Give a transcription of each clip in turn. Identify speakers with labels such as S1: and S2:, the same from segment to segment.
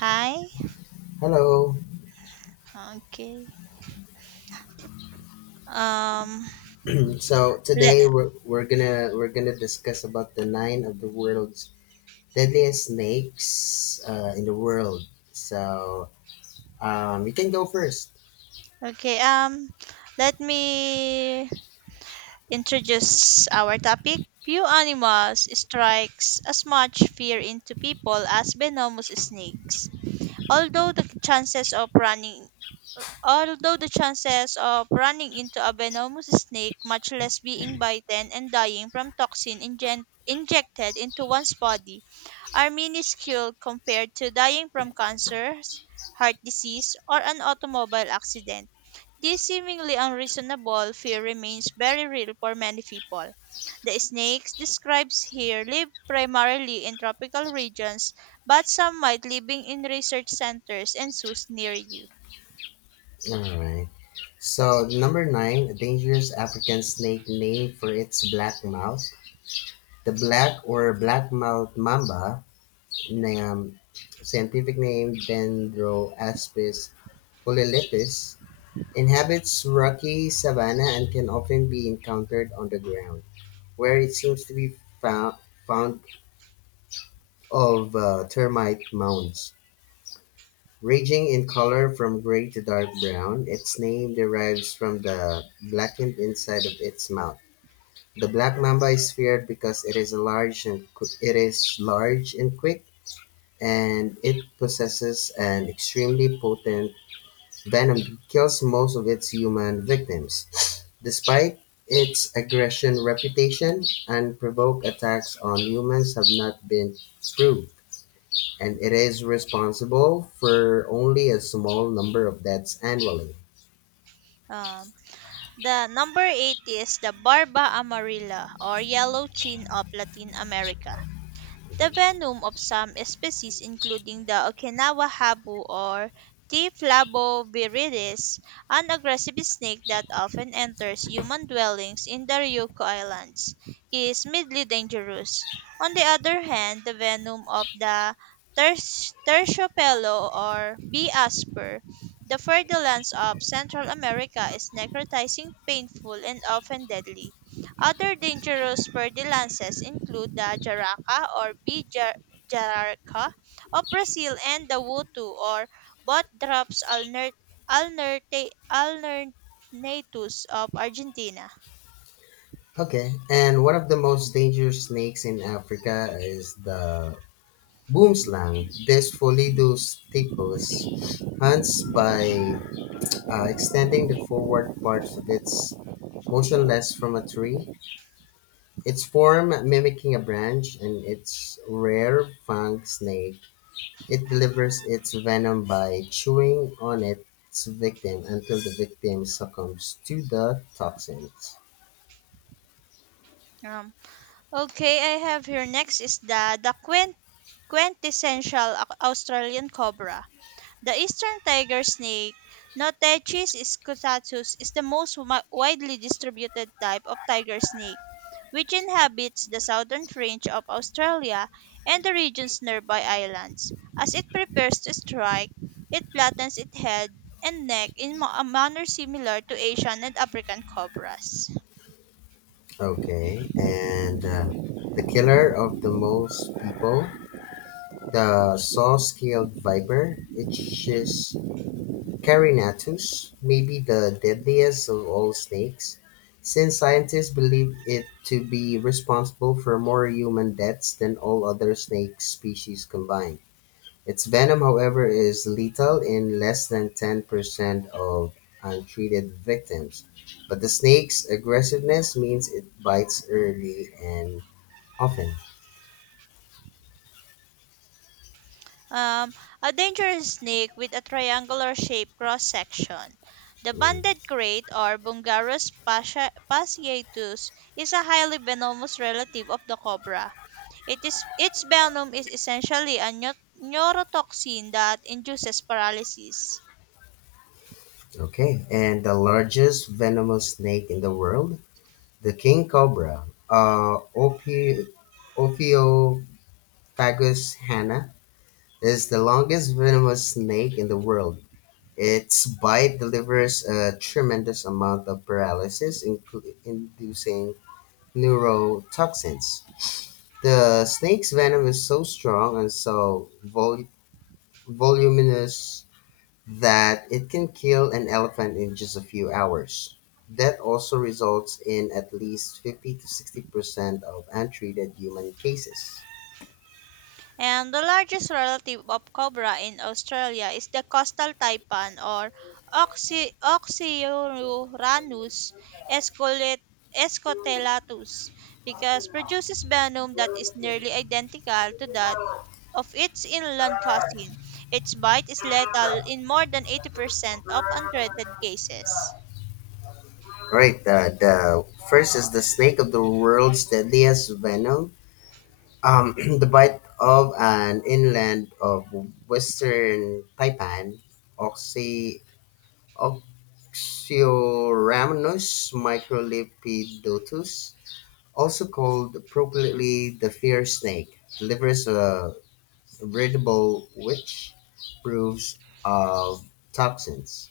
S1: Hi.
S2: Hello.
S1: Okay. Um.
S2: So
S1: Let,
S2: today we're gonna discuss about the nine of the world's deadliest snakes in the world. You can go first.
S1: okay. Um. Let me introduce our topic. Few animals strikes as much fear into people as venomous snakes. Although the chances of running, Although the chances of running into a venomous snake, much less being bitten and dying from injected into one's body, are minuscule compared to dying from cancer, heart disease, or an automobile accident. This seemingly unreasonable fear remains very real for many people. The snakes described here live primarily in tropical regions, but some might living in research centers and zoos near you.
S2: All right. So number nine, a dangerous African snake named for its black mouth. The black or black mouth mamba, um, scientific name Dendroaspis polylipis, inhabits rocky savanna and can often be encountered on the ground, where it seems to be found, found of termite mounds. Ranging in color from gray to dark brown, its name derives from the blackened inside of its mouth. The black mamba is feared because it is large and quick, and it possesses an extremely potent venom kills most of its human victims. Despite its aggression reputation, unprovoked attacks on humans have not been proved, and it is responsible for only a small number of deaths annually.
S1: Um, the number eight is the Barba amarilla or yellow chin of Latin America. The venom of some species, including the Okinawa habu or T. flavoviridis, an aggressive snake that often enters human dwellings in the Ryukyu Islands, is mildly dangerous. On the other hand, the venom of the ter- terciopelo or bee asper, the ferdinands of Central America, is necrotizing, painful, and often deadly. Other dangerous verdelances include the jararaca or jararaca of Brazil and the wutu or botdrops alnert- alternatus of Argentina.
S2: Okay, and one of the most dangerous snakes in Africa is the boomslang. This Folidus typus hunts by extending the forward parts of its motionless from a tree. Its form mimicking a branch and its rare fang snake, it delivers its venom by chewing on its victim until the victim succumbs to the toxins.
S1: Um, okay, I have here next is the quintessential Australian cobra. The eastern tiger snake, Notechis scutatus, is the most widely distributed type of tiger snake, which inhabits the southern fringe of Australia and the regions nearby islands. As it prepares to strike, it flattens its head and neck in a manner similar to Asian and African cobras.
S2: Okay, and the killer of the most people, the saw-scaled viper, it is "Carinatus" may be the deadliest of all snakes, since scientists believe it to be responsible for more human deaths than all other snake species combined. Its venom, however, is lethal in less than 10% of untreated victims, but the snake's aggressiveness means it bites early and often.
S1: Um, a dangerous snake with a triangular shaped cross section. The
S2: Mm.
S1: banded crate or Bungarus pasciatus is a highly venomous relative of the cobra. It is its venom is essentially a neurotoxin that induces paralysis.
S2: Okay, and the largest venomous snake in the world, the king cobra, or "Ophiophagus hana", is the longest venomous snake in the world. Its bite delivers a tremendous amount of inducing neurotoxins. The snake's venom is so strong and so voluminous that it can kill an elephant in just a few hours. That also results in at least 50 to 60% of untreated human cases.
S1: And the largest relative of cobra in Australia is the coastal taipan or Oxyuranus escolet- escotelatus because produces venom that is nearly identical to that of its inland cousin. Its bite is lethal in more than 80% of untreated cases.
S2: All right, the first is the snake of the world's deadliest venom. Um, the bite of an inland of western Taipan, Oxy, Oxyrhamnus microlipidotus, also called appropriately the fear snake, delivers a breathable which proves of toxins.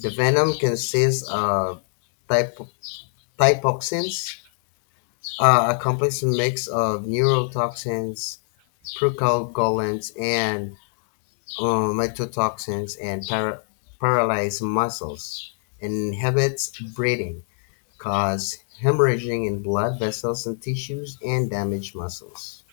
S2: The venom consists of typo- typoxins, a complex mix of neurotoxins, procoagulants, and uh, mycotoxins, and paralyze muscles. Inhibits breathing, cause hemorrhaging in blood vessels and tissues, and damage muscles.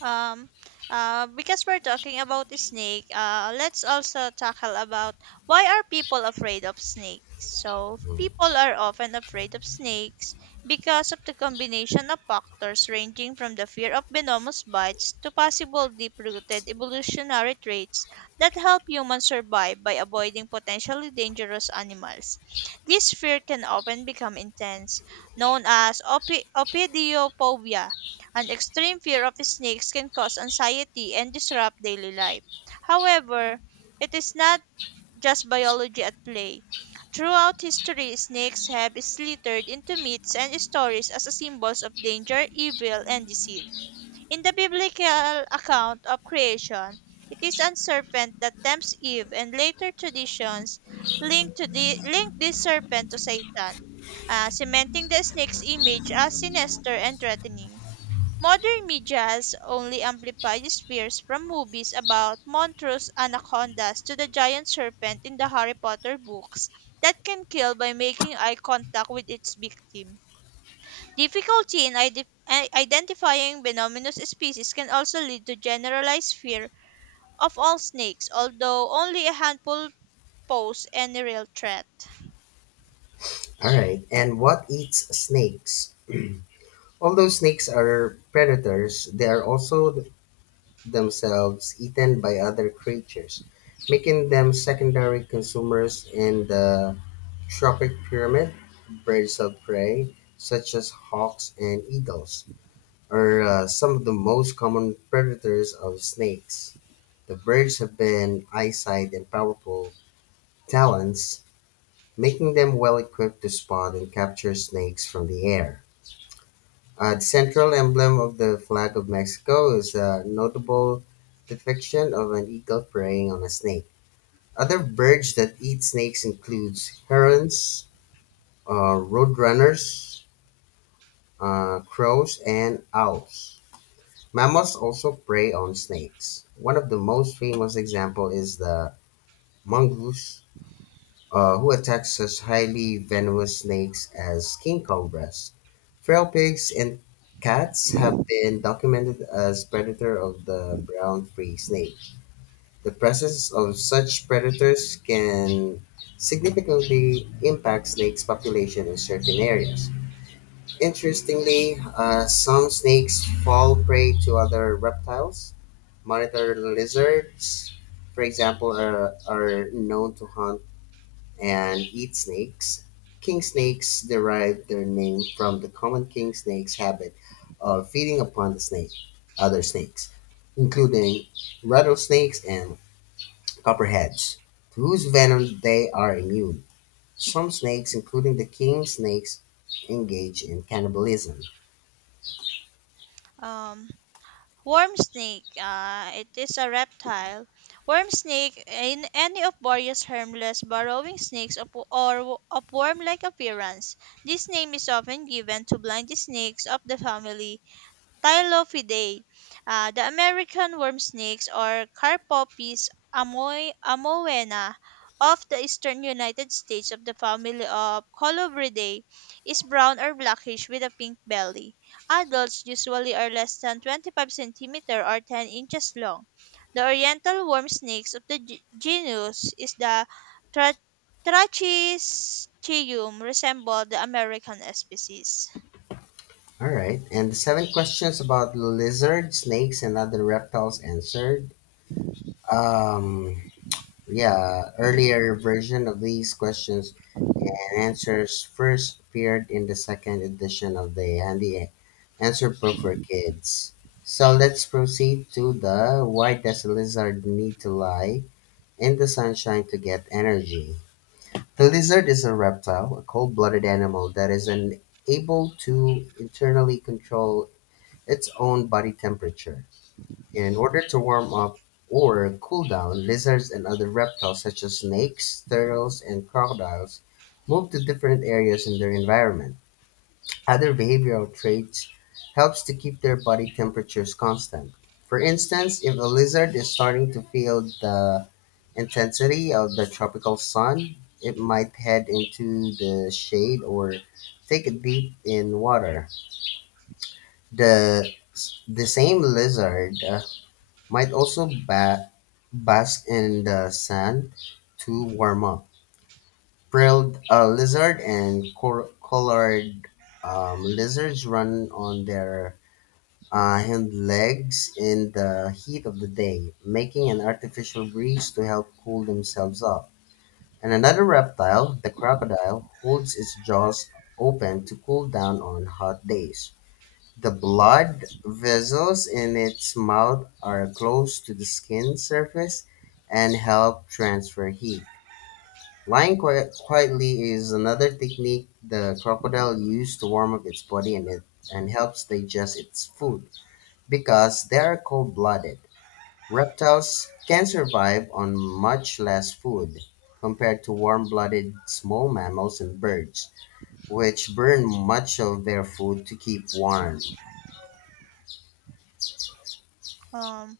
S1: Um, because we're talking about the snake, let's also tackle about why are people afraid of snakes? So
S2: Mhm.
S1: people are often afraid of snakes because of the combination of factors ranging from the fear of venomous bites to possible deep-rooted evolutionary traits that help humans survive by avoiding potentially dangerous animals. This fear can often become intense, known as opidophobia. An extreme fear of snakes can cause anxiety and disrupt daily life. However, it is not just biology at play. Throughout history, snakes have slithered into myths and stories as symbols of danger, evil, and deceit. In the biblical account of creation, it is a serpent that tempts Eve, and later traditions link this serpent to Satan, cementing the snake's image as sinister and threatening. Modern media's only amplified fears from movies about monstrous anacondas to the giant serpent in the Harry Potter books that can kill by making eye contact with its victim. Difficulty in identifying venomous species can also lead to generalized fear of all snakes, although only a handful pose any real threat.
S2: All right. And what eats snakes? Although snakes are predators, they are also themselves eaten by other creatures, making them secondary consumers in the tropic pyramid. Birds of prey such as hawks and eagles are some of the most common predators of snakes. The birds have been eyesight and powerful talons, making them well equipped to spot and capture snakes from the air. The central emblem of the flag of Mexico is a notable depiction of an eagle preying on a snake. Other birds that eat snakes includes herons, roadrunners, crows, and owls. Mammals also prey on snakes. One of the most famous example is the mongoose, who attacks such highly venomous snakes as king cobras. Feral pigs and cats have been documented as predator of the brown free snake. The presence of such predators can significantly impact snakes population in certain areas. Interestingly, some snakes fall prey to other reptiles. Monitor lizards, for example, are known to hunt and eat snakes. King snakes derive their name from the common king snake's habit of feeding upon other snakes, including rattlesnakes and copperheads, to whose venom they are immune. Some snakes, including the king snakes, engage in cannibalism.
S1: Um, Worm snake, it is a reptile. Worm snake, in any of various harmless burrowing or of worm-like appearance. This name is often given to blind snakes of the family Ptylopidae. The American worm snakes or Carpopis amoena of the eastern United States of the family of Colubridae is brown or blackish with a pink belly. Adults usually are less than 25 centimeter or 10 inches long. The oriental worm snakes of the genus is the tra- Trachysteum resemble the American species.
S2: All right, and the seven questions about lizards, snakes, and other reptiles answered. Um, yeah, earlier version of these questions answers first appeared in the second edition of the Handy Answer Book for Kids. So let's proceed to the Why Does a Lizard Need to Lie in the Sunshine to Get Energy? The lizard is a reptile, a cold blooded animal that is unable to internally control its own body temperature. In order to warm up or cool down, lizards and other reptiles such as snakes, turtles, and crocodiles move to different areas in their environment. Other behavioral traits helps to keep their body temperatures constant. For instance, if a lizard is starting to feel the intensity of the tropical sun, it might head into the shade or take a dip in water. The the same lizard might also bask in the sand to warm up. Prilled lizard and colored lizards run on their hind legs in the heat of the day, making an artificial breeze to help cool themselves off. And another reptile, the crocodile, holds its jaws open to cool down on hot days. The blood vessels in its mouth are close to the skin surface and help transfer heat. Lying quietly is another technique the crocodile uses to warm up its body, and helps digest its food. Because they are cold blooded, reptiles can survive on much less food compared to warm blooded small mammals and birds, which burn much of their food to keep warm.
S1: Um,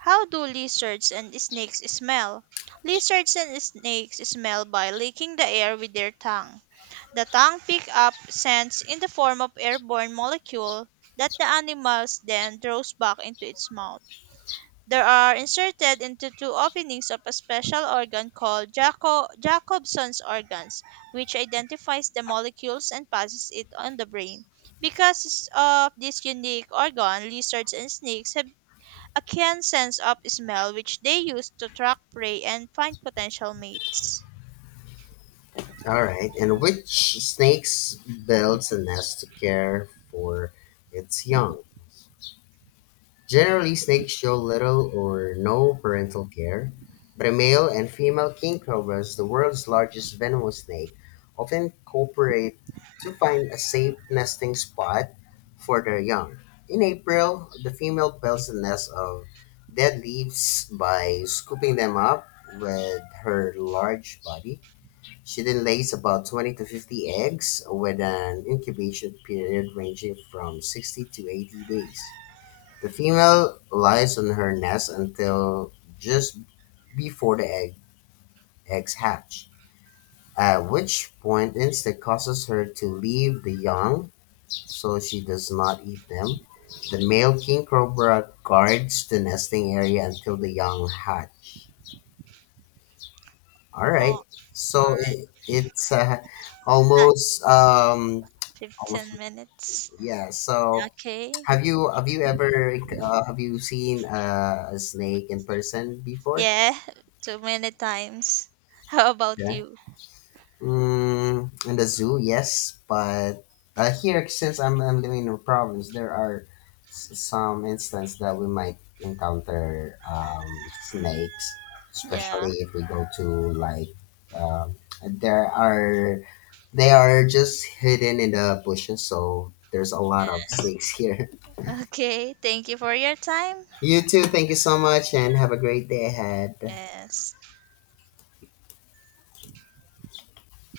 S1: how do lizards and snakes smell? Lizards and snakes smell by licking the air with their tongue. The tongue picks up scents in the form of airborne molecule that the animals then throws back into its mouth. They are inserted into two openings of a special organ called Jacobson's organs, which identifies the molecules and passes it on the brain. Because of this unique organ, lizards and snakes have a keen sense of smell which they use to track prey and find potential mates.
S2: All right. And which snakes builds a nest to care for its young? Generally, snakes show little or no parental care, but a male and female king cobras, the world's largest venomous snake, often cooperate to find a safe nesting spot for their young. In April, the female builds a nest of dead leaves by scooping them up with her large body. She then lays about 20 to 50 eggs with an incubation period ranging from 60 to 80 days. The female lies on her nest until just before eggs hatch, at which point instinct causes her to leave the young so she does not eat them. The male king cobra guards the nesting area until the young hatch. All right,
S1: Oh, all
S2: so
S1: right,
S2: it's
S1: not
S2: almost,
S1: 15
S2: almost,
S1: minutes.
S2: yeah. So,
S1: Okay.
S2: have you ever have you seen a snake in person before?
S1: Yeah, too many times. How about
S2: Yeah.
S1: you?
S2: Mm, in the zoo, yes, but here since I'm living in the province, there are some instances that we might encounter snakes,
S1: Yeah.
S2: especially if we go to like, um, there are they are just hidden in the bushes, so there's a lot of
S1: Yes.
S2: snakes here.
S1: Okay, thank you for your time.
S2: You too. Thank you so much, and have a great day ahead.
S1: Yes.